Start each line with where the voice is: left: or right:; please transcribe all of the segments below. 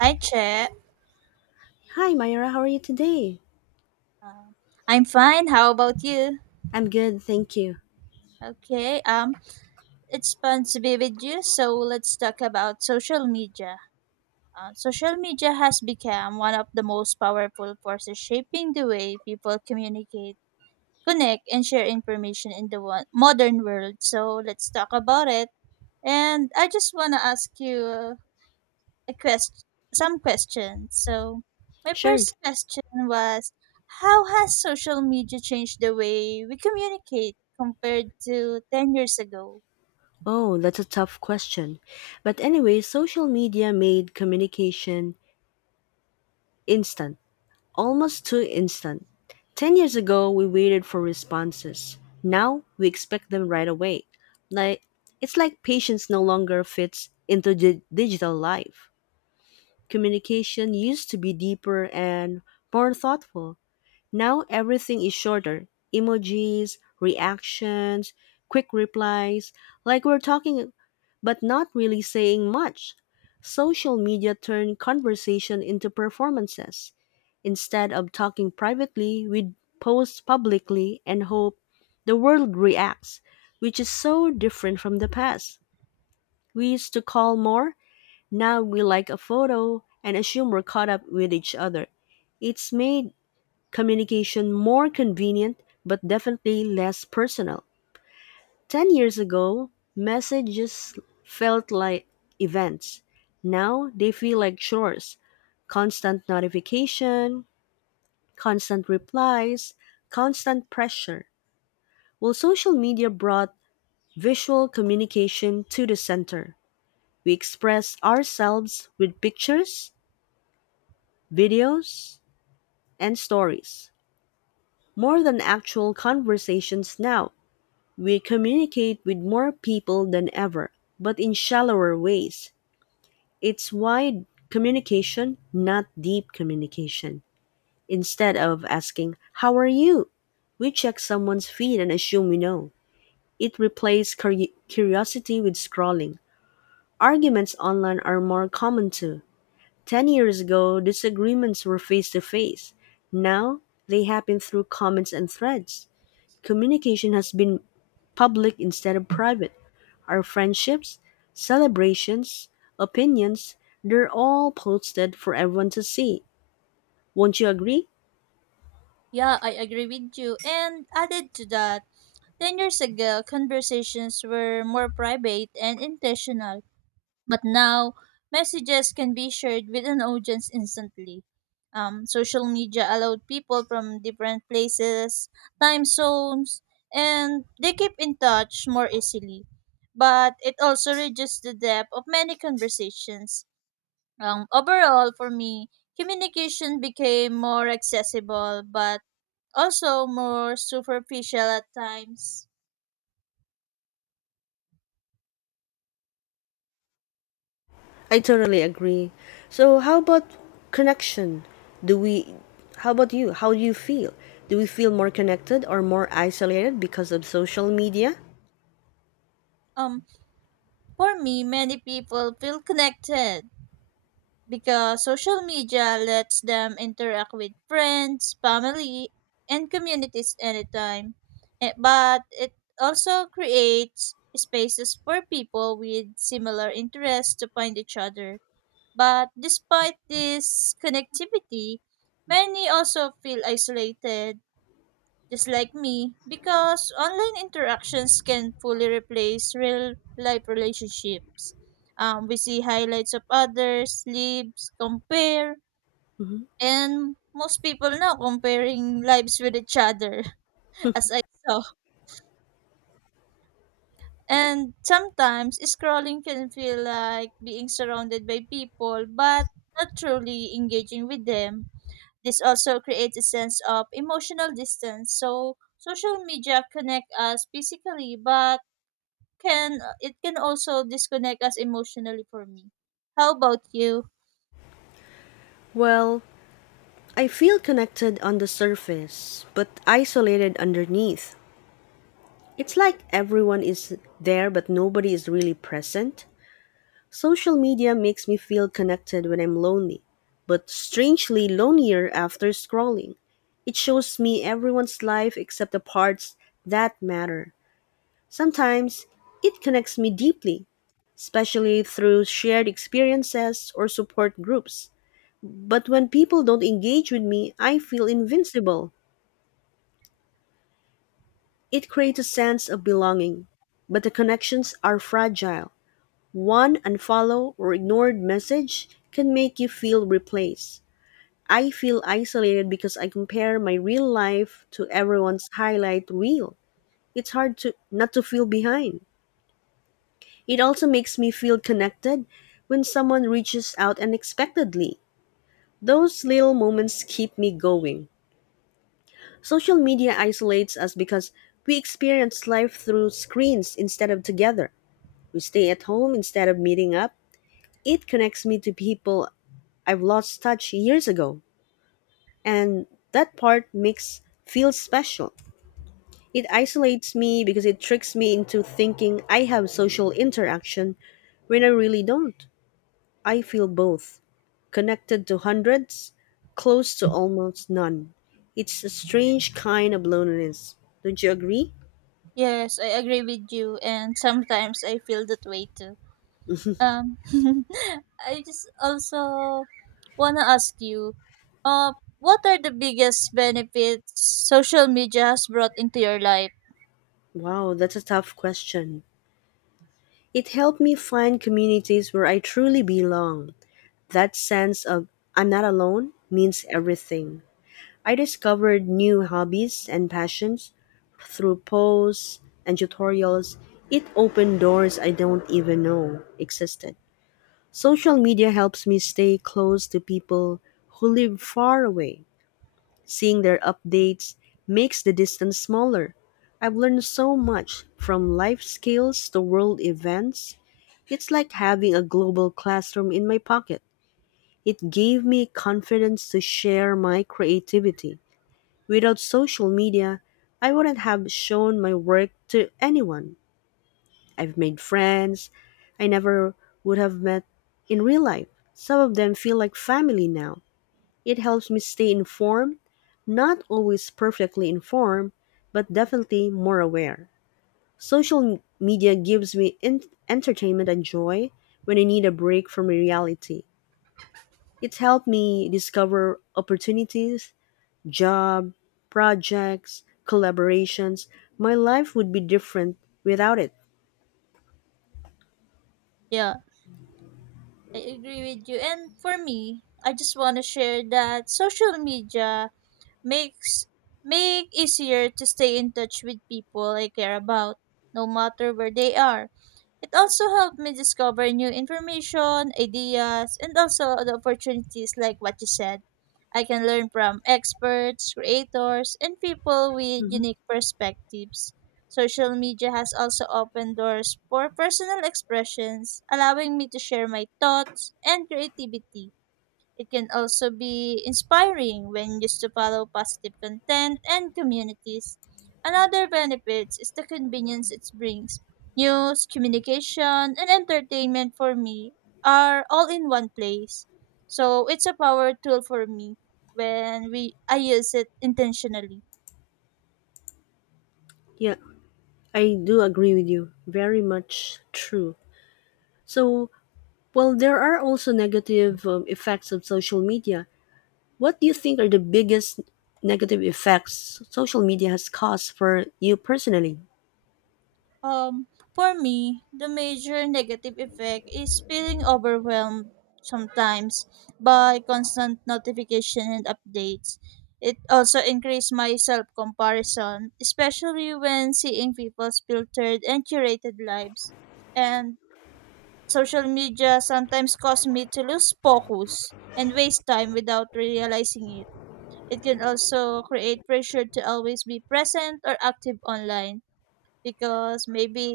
right: Hi, Che.
left: Hi, Myra. How are you today?
right: Um, I'm fine. How about you?
left: I'm good, thank you.
right: Okay. It's fun to be with you. So let's talk about social media. Social media has become one of the most powerful forces shaping the way people communicate, connect, and share information in the modern world. So let's talk about it. And I just wanna ask you. a quest- some questions. So, my
left: Sure.
right: first question was: how has social media changed the way we communicate compared to 10 years ago?
left: Oh, that's a tough question. But anyway, social media made communication instant, almost too instant. 10 years ago, we waited for responses. Now, we expect them right away. Like it's like patience no longer fits into digital life. Communication used to be deeper and more thoughtful. Now everything is shorter, emojis, reactions, quick replies, like we're talking but not really saying much. Social media turned conversation into performances. Instead of talking privately, we post publicly and hope the world reacts, which is so different from the past. We used to call more, now we like a photo and assume we're caught up with each other. It's made communication more convenient but definitely less personal. 10 years ago, messages felt like events. Now they feel like chores. Constant notification, constant replies, constant pressure. While social media brought visual communication to the center. We express ourselves with pictures, videos, and stories, more than actual conversations now. We communicate with more people than ever, but in shallower ways. It's wide communication, not deep communication. Instead of asking, "How are you?" we check someone's feed and assume we know. It replaced curiosity with scrolling. Arguments online are more common too. 10 years ago, disagreements were face to face. Now, they happen through comments and threads. Communication has been public instead of private. Our friendships, celebrations, opinions, they're all posted for everyone to see. Won't you agree?
right: Yeah, I agree with you. And added to that, 10 years ago, conversations were more private and intentional. But now, messages can be shared with an audience instantly. Social media allowed people from different places, time zones, and they keep in touch more easily. But it also reduces the depth of many conversations. Overall, for me, communication became more accessible, but also more superficial at times.
left: I totally agree. So how about connection? Do we How about you? How do you feel? Do we feel more connected or more isolated because of social media?
right: Um, for me, many people feel connected because social media lets them interact with friends, family, and communities anytime. But it also creates spaces for people with similar interests to find each other. But despite this connectivity, many also feel isolated just like me, because online interactions can fully replace real life relationships. We see highlights of others, lives, compare,
left: Mhm.
right: and most people now comparing lives with each other, as I saw. And sometimes scrolling can feel like being surrounded by people, but not truly engaging with them. This also creates a sense of emotional distance. So social media connect us physically, but can it can also disconnect us emotionally for me. How about you?
left: Well, I feel connected on the surface, but isolated underneath. It's like everyone is there, but nobody is really present. Social media makes me feel connected when I'm lonely, but strangely lonelier after scrolling. It shows me everyone's life except the parts that matter. Sometimes it connects me deeply, especially through shared experiences or support groups. But when people don't engage with me, I feel invincible. It creates a sense of belonging, but the connections are fragile. One unfollow or ignored message can make you feel replaced. I feel isolated because I compare my real life to everyone's highlight reel. It's hard to not to feel behind. It also makes me feel connected when someone reaches out unexpectedly. Those little moments keep me going. Social media isolates us because we experience life through screens instead of together. We stay at home instead of meeting up. It connects me to people I've lost touch years ago, and that part makes feel special. It isolates me because it tricks me into thinking I have social interaction when I really don't. I feel both connected to hundreds, close to almost none. It's a strange kind of loneliness. Don't you agree?
right: Yes, I agree with you and sometimes I feel that way too. Um I just also wanna ask you, uh what are the biggest benefits social media has brought into your life?
left: Wow, that's a tough question. It helped me find communities where I truly belong. That sense of I'm not alone means everything. I discovered new hobbies and passions through posts and tutorials. It opened doors I don't even know existed. Social media helps me stay close to people who live far away. Seeing their updates makes the distance smaller. I've learned so much from life skills to world events. It's like having a global classroom in my pocket. It gave me confidence to share my creativity. Without social media, I wouldn't have shown my work to anyone. I've made friends I never would have met in real life. Some of them feel like family now. It helps me stay informed, not always perfectly informed, but definitely more aware. Social media gives me entertainment and joy when I need a break from reality. It's helped me discover opportunities job, projects, collaborations. My life would be different without it.
right: Yeah, I agree with you. And for me, I just wanna share that social media makes make easier to stay in touch with people I care about, no matter where they are. It also helped me discover new information, ideas, and also the opportunities like what you said. I can learn from experts, creators, and people with
left: Mhm.
right: unique perspectives. Social media has also opened doors for personal expressions, allowing me to share my thoughts and creativity. It can also be inspiring when used to follow positive content and communities. Another benefit is the convenience it brings. News, communication, and entertainment for me are all in one place. So it's a power tool for me when we I use it intentionally.
left: Yeah, I do agree with you. Very much true. So, well, there are also negative effects of social media. What do you think are the biggest negative effects social media has caused for you personally?
right: Um, for me, the major negative effect is feeling overwhelmed sometimes by constant notification and updates. It also increased my self comparison, especially when seeing people's filtered and curated lives. And social media sometimes cause me to lose focus and waste time without realizing it. It can also create pressure to always be present or active online because maybe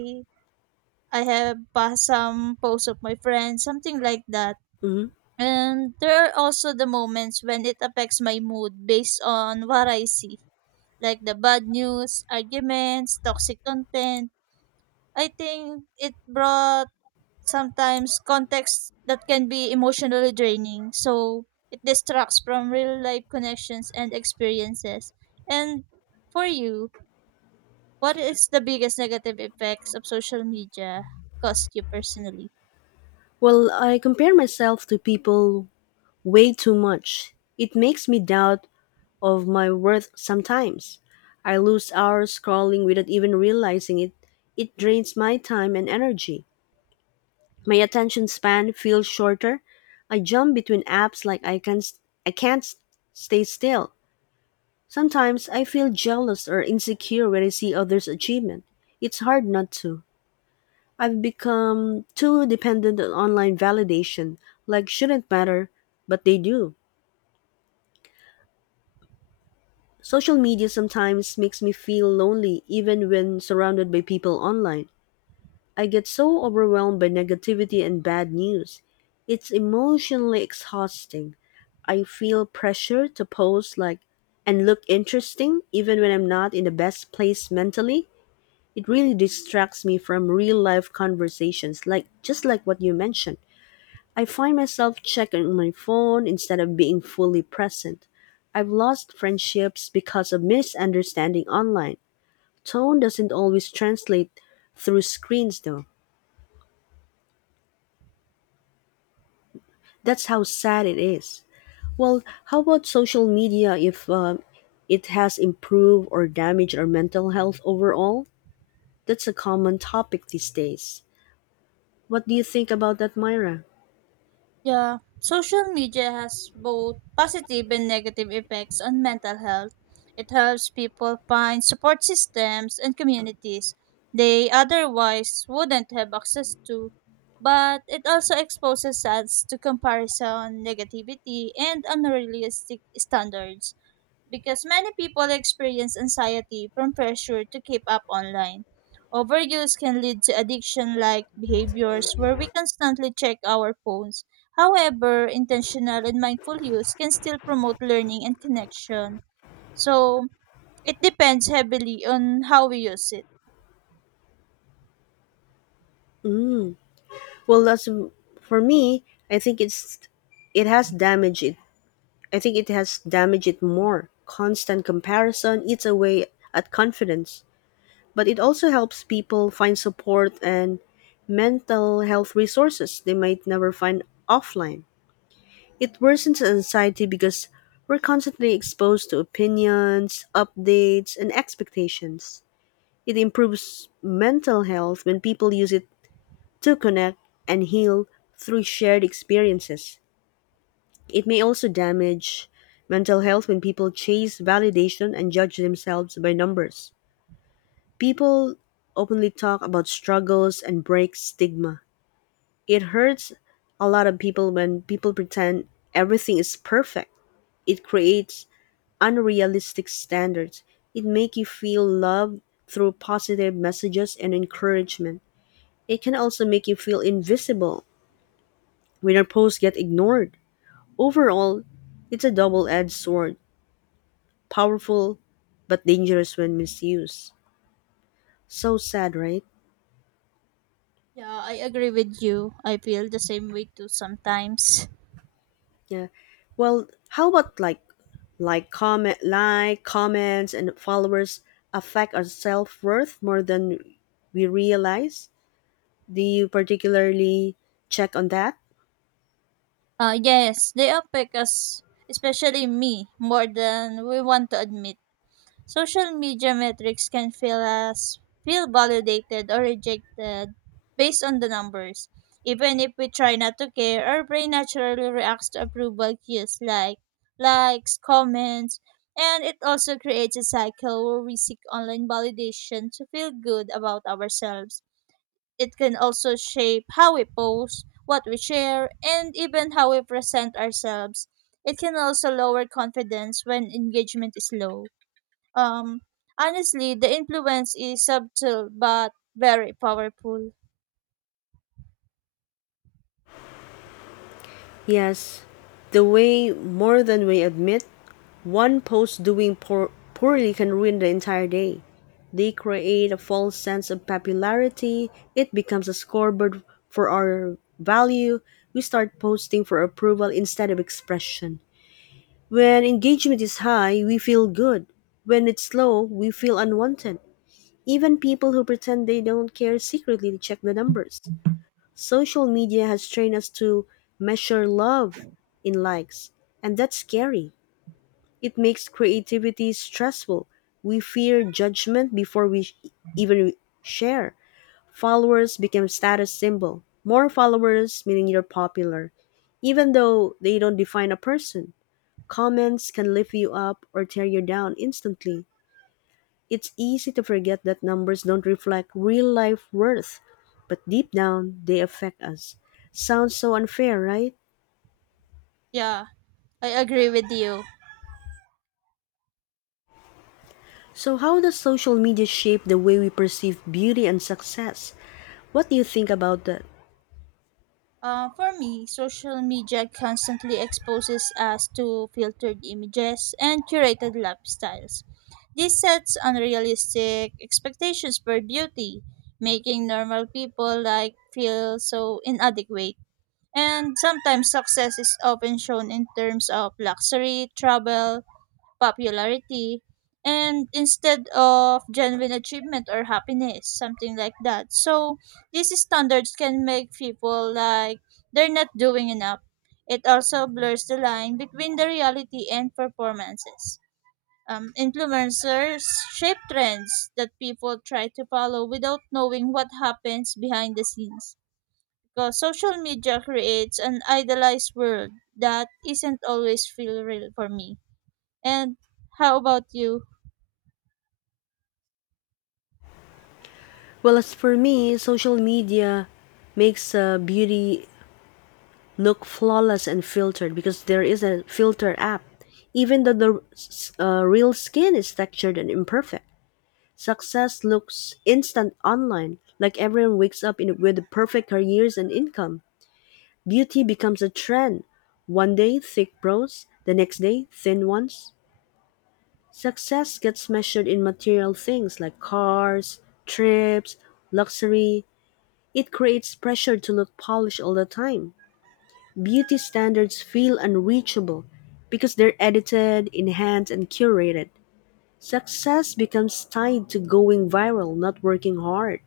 right: I have some posts of my friends, something like that.
left: hmm
right: And there are also the moments when it affects my mood based on what I see, like the bad news, arguments, toxic content. I think it brought sometimes context that can be emotionally draining. So it distracts from real life connections and experiences. And for you, what is the biggest negative effects of social media cost you personally?
left: Well, I compare myself to people way too much. It makes me doubt of my worth sometimes. I lose hours scrolling without even realizing it. It drains my time and energy. My attention span feels shorter. I jump between apps like I can't stay still. Sometimes I feel jealous or insecure when I see others' achievement. It's hard not to. I've become too dependent on online validation, like shouldn't matter, but they do. Social media sometimes makes me feel lonely even when surrounded by people online. I get so overwhelmed by negativity and bad news. It's emotionally exhausting. I feel pressure to post like and look interesting even when I'm not in the best place mentally. It really distracts me from real life conversations just like what you mentioned. I find myself checking my phone instead of being fully present. I've lost friendships because of misunderstanding online. Tone doesn't always translate through screens, though. That's how sad it is. Well, how about social media if it has improved or damaged our mental health overall? That's a common topic these days. What do you think about that, Myra?
right: Yeah, social media has both positive and negative effects on mental health. It helps people find support systems and communities they otherwise wouldn't have access to, but it also exposes us to comparison, negativity, and unrealistic standards because many people experience anxiety from pressure to keep up online. Overuse can lead to addiction like behaviors where we constantly check our phones. However, intentional and mindful use can still promote learning and connection. So, it depends heavily on how we use it.
left: Mm. Well, that's for me. I think it's it has damaged it I think it has damaged it more. Constant comparison eats away at confidence, but it also helps people find support and mental health resources they might never find offline. It worsens anxiety because we're constantly exposed to opinions, updates, and expectations. It improves mental health when people use it to connect and heal through shared experiences. It may also damage mental health when people chase validation and judge themselves by numbers. People openly talk about struggles and break stigma. It hurts a lot of people when people pretend everything is perfect. It creates unrealistic standards. It makes you feel loved through positive messages and encouragement. It can also make you feel invisible when your posts get ignored. Overall, it's a double-edged sword, powerful but dangerous when misused. So sad, right?
right: Yeah, I agree with you. I feel the same way too sometimes.
left: Yeah. Well, how about like comments and followers affect our self-worth more than we realize? Do you particularly check on that?
right: Yes, they affect us, especially me, more than we want to admit. Social media metrics can feel validated or rejected based on the numbers. Even if we try not to care, our brain naturally reacts to approval cues like likes, comments, and it also creates a cycle where we seek online validation to feel good about ourselves. It can also shape how we post, what we share, and even how we present ourselves. It can also lower confidence when engagement is low. Um, honestly, the influence is subtle but very powerful.
left: Yes, the way more than we admit, one post doing poorly can ruin the entire day. They create a false sense of popularity. It becomes a scoreboard for our value. We start posting for approval instead of expression. When engagement is high, we feel good. When it's low, we feel unwanted. Even people who pretend they don't care secretly check the numbers. Social media has trained us to measure love in likes, and that's scary. It makes creativity stressful. We fear judgment before we even share. Followers become status symbol. More followers meaning you're popular, even though they don't define a person. Comments can lift you up or tear you down instantly. It's easy to forget that numbers don't reflect real life worth, but deep down, they affect us. Sounds so unfair, right?
right: Yeah, I agree with you.
left: So, how does social media shape the way we perceive beauty and success? What do you think about that?
right: For me, social media constantly exposes us to filtered images and curated lifestyles. This sets unrealistic expectations for beauty, making normal people like feel so inadequate. And sometimes success is often shown in terms of luxury, travel, popularity and instead of genuine achievement or happiness something like that, so these standards can make people like they're not doing enough. It also blurs the line between the reality and performances. Influencers shape trends that people try to follow without knowing what happens behind the scenes, because social media creates an idealized world that isn't always feel real for me. And how about you?
left: Well, as for me, social media makes beauty look flawless and filtered because there is a filter app, even though the real skin is textured and imperfect. Success looks instant online, like everyone wakes up with perfect careers and income. Beauty becomes a trend. One day, thick brows, the next day, thin ones. Success gets measured in material things like cars, trips, luxury. It creates pressure to look polished all the time. Beauty standards feel unreachable because they're edited, enhanced, and curated. Success becomes tied to going viral, not working hard.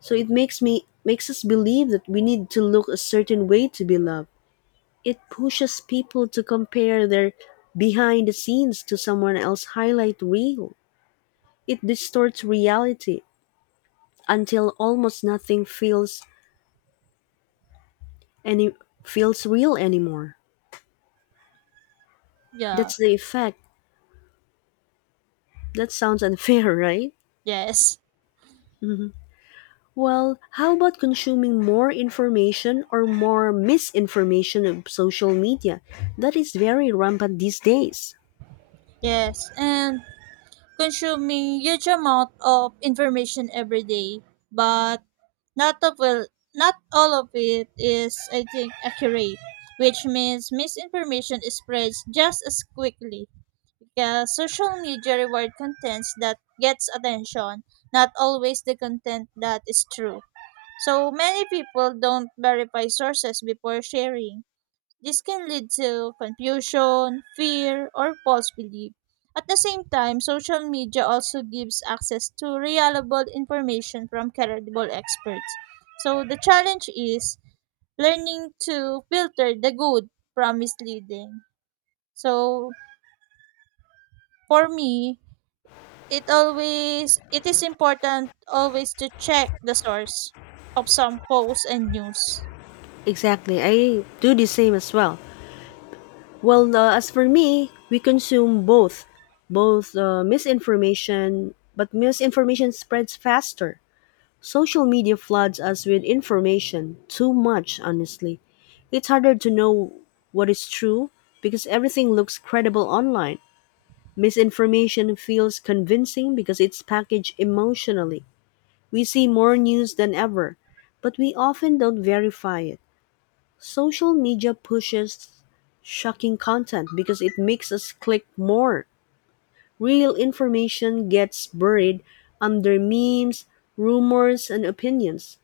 left: So it makes us believe that we need to look a certain way to be loved. It pushes people to compare their behind the scenes to someone else's highlight reel. It distorts reality until almost nothing any feels real anymore.
right: Yeah,
left: That's the effect. That sounds unfair, right?
right: yes,
left: Mhm. Well, how about consuming more information or more misinformation of social media? That is very rampant these days.
right: yes, and consuming huge amount of information every day, but not of well, not all of it is, I think, accurate, which means misinformation spreads just as quickly because social media reward contents that gets attention, not always the content that is true. So many people don't verify sources before sharing. This can lead to confusion, fear, or false belief. At the same time, social media also gives access to reliable information from credible experts. So the challenge is learning to filter the good from misleading. So for me, it is important always to check the source of some posts and news.
left: Exactly. I do the same as well. Well, as for me, we consume both misinformation, but misinformation spreads faster. Social media floods us with information, too much, honestly. It's harder to know what is true because everything looks credible online. Misinformation feels convincing because it's packaged emotionally. We see more news than ever, but we often don't verify it. Social media pushes shocking content because it makes us click more. Real information gets buried under memes, rumors, and opinions.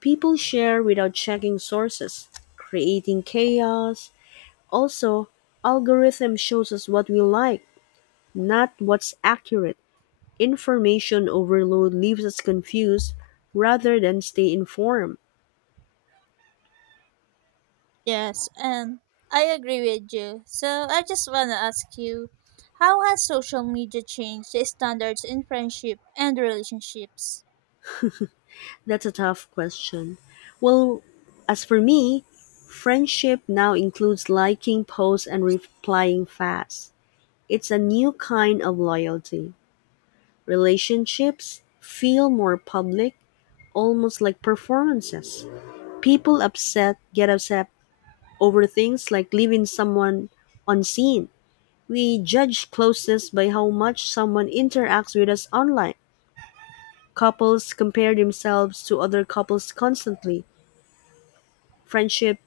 left: People share without checking sources, creating chaos. Also, algorithm shows us what we like, not what's accurate. Information overload leaves us confused rather than stay informed.
right: Yes, and I agree with you. So I just want to ask you, how has social media changed the standards in friendship and relationships?
left: That's a tough question. Well, as for me, friendship now includes liking posts and replying fast. It's a new kind of loyalty. Relationships feel more public, almost like performances. People upset get upset over things like leaving someone unseen. We judge closeness by how much someone interacts with us online. Couples compare themselves to other couples constantly. Friendship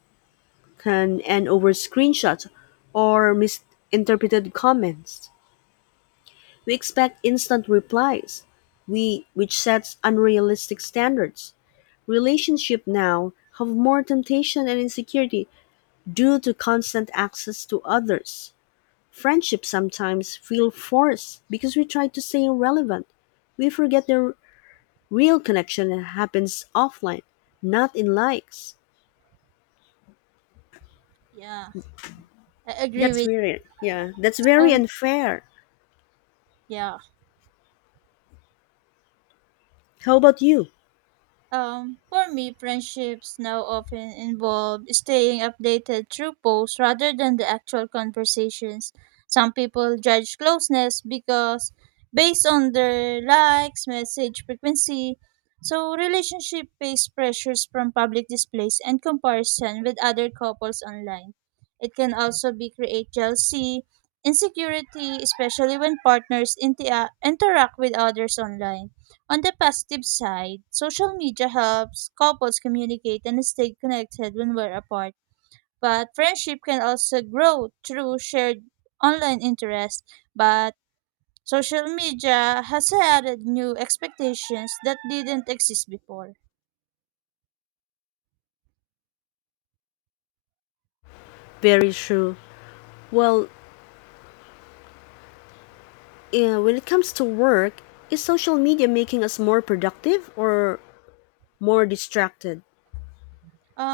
left: can end over screenshots or misinterpreted comments. We expect instant replies, which sets unrealistic standards. Relationships now have more temptation and insecurity due to constant access to others. Friendships sometimes feel forced because we try to stay relevant. We forget the real connection that happens offline, not in likes.
right: Yeah, I agree
left: That's
right: with
left: weird. Yeah. That's very
right: you.
left: unfair.
right: Yeah.
left: How about you?
right: For me, friendships now often involve staying updated through posts rather than the actual conversations. Some people judge closeness because based on their likes, message frequency. So relationship face pressures from public displays and comparison with other couples online. It can also be create jealousy, insecurity, especially when partners interact with others online. On the positive side, social media helps couples communicate and stay connected when we're apart. But friendship can also grow through shared online interest. But social media has added new expectations that didn't exist before.
left: Very true. Well, yeah, when it comes to work, is social media making us more productive or more distracted?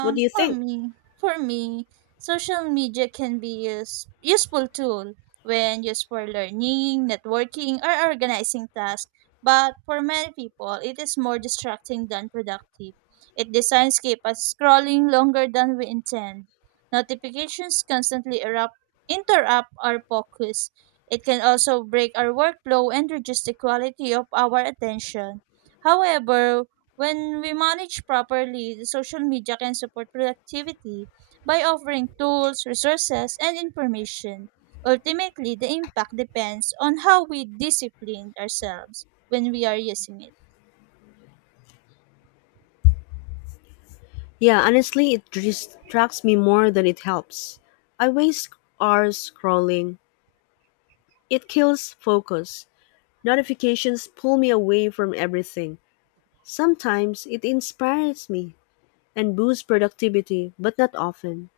left: What do you
right: for
left: think?
right: me, for me, social media can be useful tool when used for learning, networking, or organizing tasks. But for many people, it is more distracting than productive. It designs keep us scrolling longer than we intend. Notifications constantly interrupt our focus. It can also break our workflow and reduce the quality of our attention. However, when we manage properly, the social media can support productivity by offering tools, resources, and information. Ultimately, the impact depends on how we discipline ourselves when we are using it.
left: Yeah, honestly, it distracts me more than it helps. I waste hours scrolling. It kills focus. Notifications pull me away from everything. Sometimes it inspires me and boosts productivity, but not often.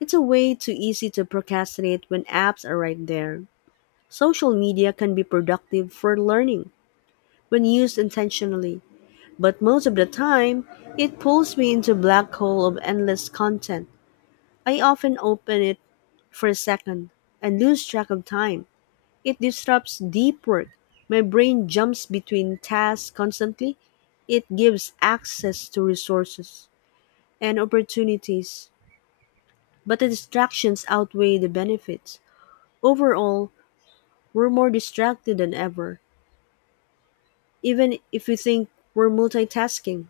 left: It's a way too easy to procrastinate when apps are right there. Social media can be productive for learning when used intentionally, but most of the time, it pulls me into black hole of endless content. I often open it for a second and lose track of time. It disrupts deep work. My brain jumps between tasks constantly. It gives access to resources and opportunities, but the distractions outweigh the benefits. Overall, we're more distracted than ever even if you think we're multitasking.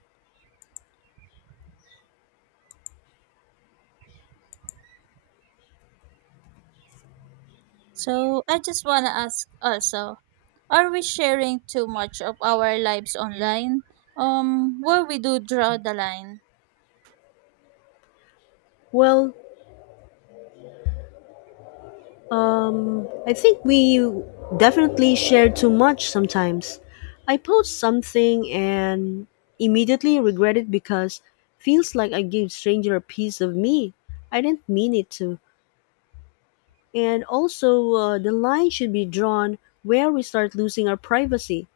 right: So, I just want to ask also, are we sharing too much of our lives online? Where we do draw the line?
left: Well, I think we definitely share too much sometimes. I post something and immediately regret it because feels like I gave stranger a piece of me. I didn't mean it to. And also, the line should be drawn where we start losing our privacy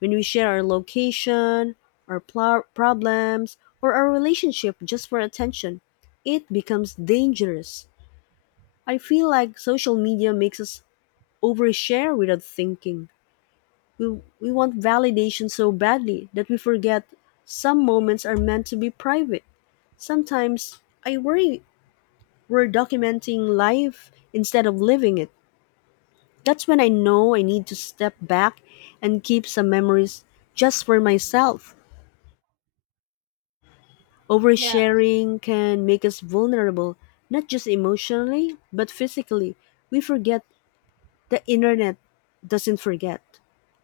left: when we share our location, problems, or our relationship just for attention. It becomes dangerous. I feel like social media makes us overshare without thinking. We want validation so badly that we forget some moments are meant to be private. Sometimes I worry we're documenting life instead of living it. That's when I know I need to step back and keep some memories just for myself.
right: Yeah.
left: Oversharing can make us vulnerable, not just emotionally, but physically. We forget the internet doesn't forget.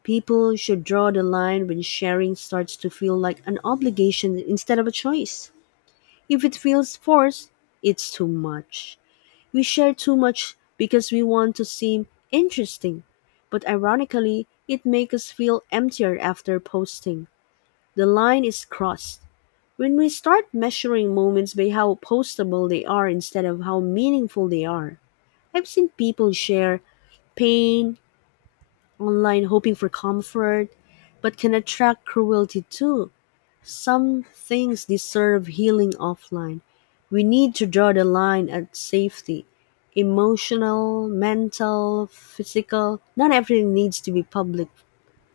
left: People should draw the line when sharing starts to feel like an obligation instead of a choice. If it feels forced, it's too much. We share too much because we want to seem interesting, but ironically, it makes us feel emptier after posting. The line is crossed. When we start measuring moments by how postable they are instead of how meaningful they are, I've seen people share pain, online hoping for comfort, but can attract cruelty too. Some things deserve healing offline. We need to draw the line at safety. Emotional, mental, physical, not everything needs to be public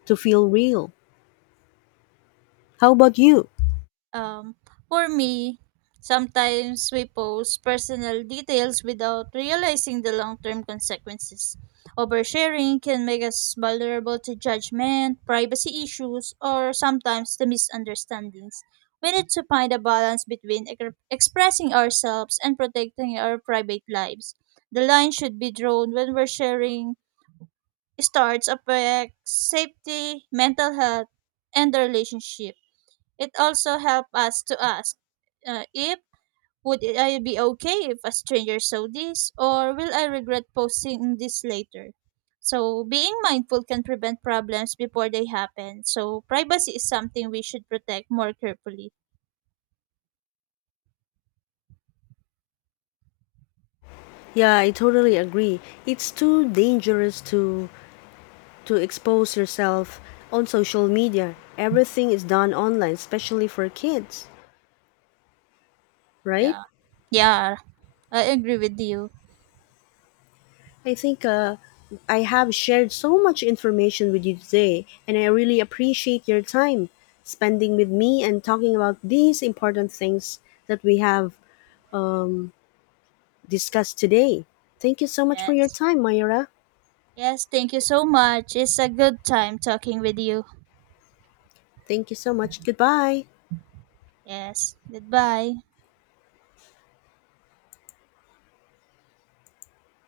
left: to feel real. How about you?
right: Um, for me, sometimes we post personal details without realizing the long term consequences. Oversharing can make us vulnerable to judgment, privacy issues, or sometimes the misunderstandings. We need to find a balance between expressing ourselves and protecting our private lives. The line should be drawn when we're sharing starts affect safety, mental health, and the relationship. It also helped us to ask, if, would I be okay if a stranger saw this, or will I regret posting this later? So, being mindful can prevent problems before they happen. So, privacy is something we should protect more carefully.
left: Yeah, I totally agree. It's too dangerous to expose yourself on social media. Everything is done online, especially for kids, right?
right: Yeah. Yeah, I agree with you.
left: I think I have shared so much information with you today, and I really appreciate your time spending with me and talking about these important things that we have um, discussed today. Thank you so much for your
right: Yes.
left: time, Myra.
right: Yes, thank you so much. It's a good time talking with you.
left: Thank you so much. Goodbye.
right: Yes. Goodbye.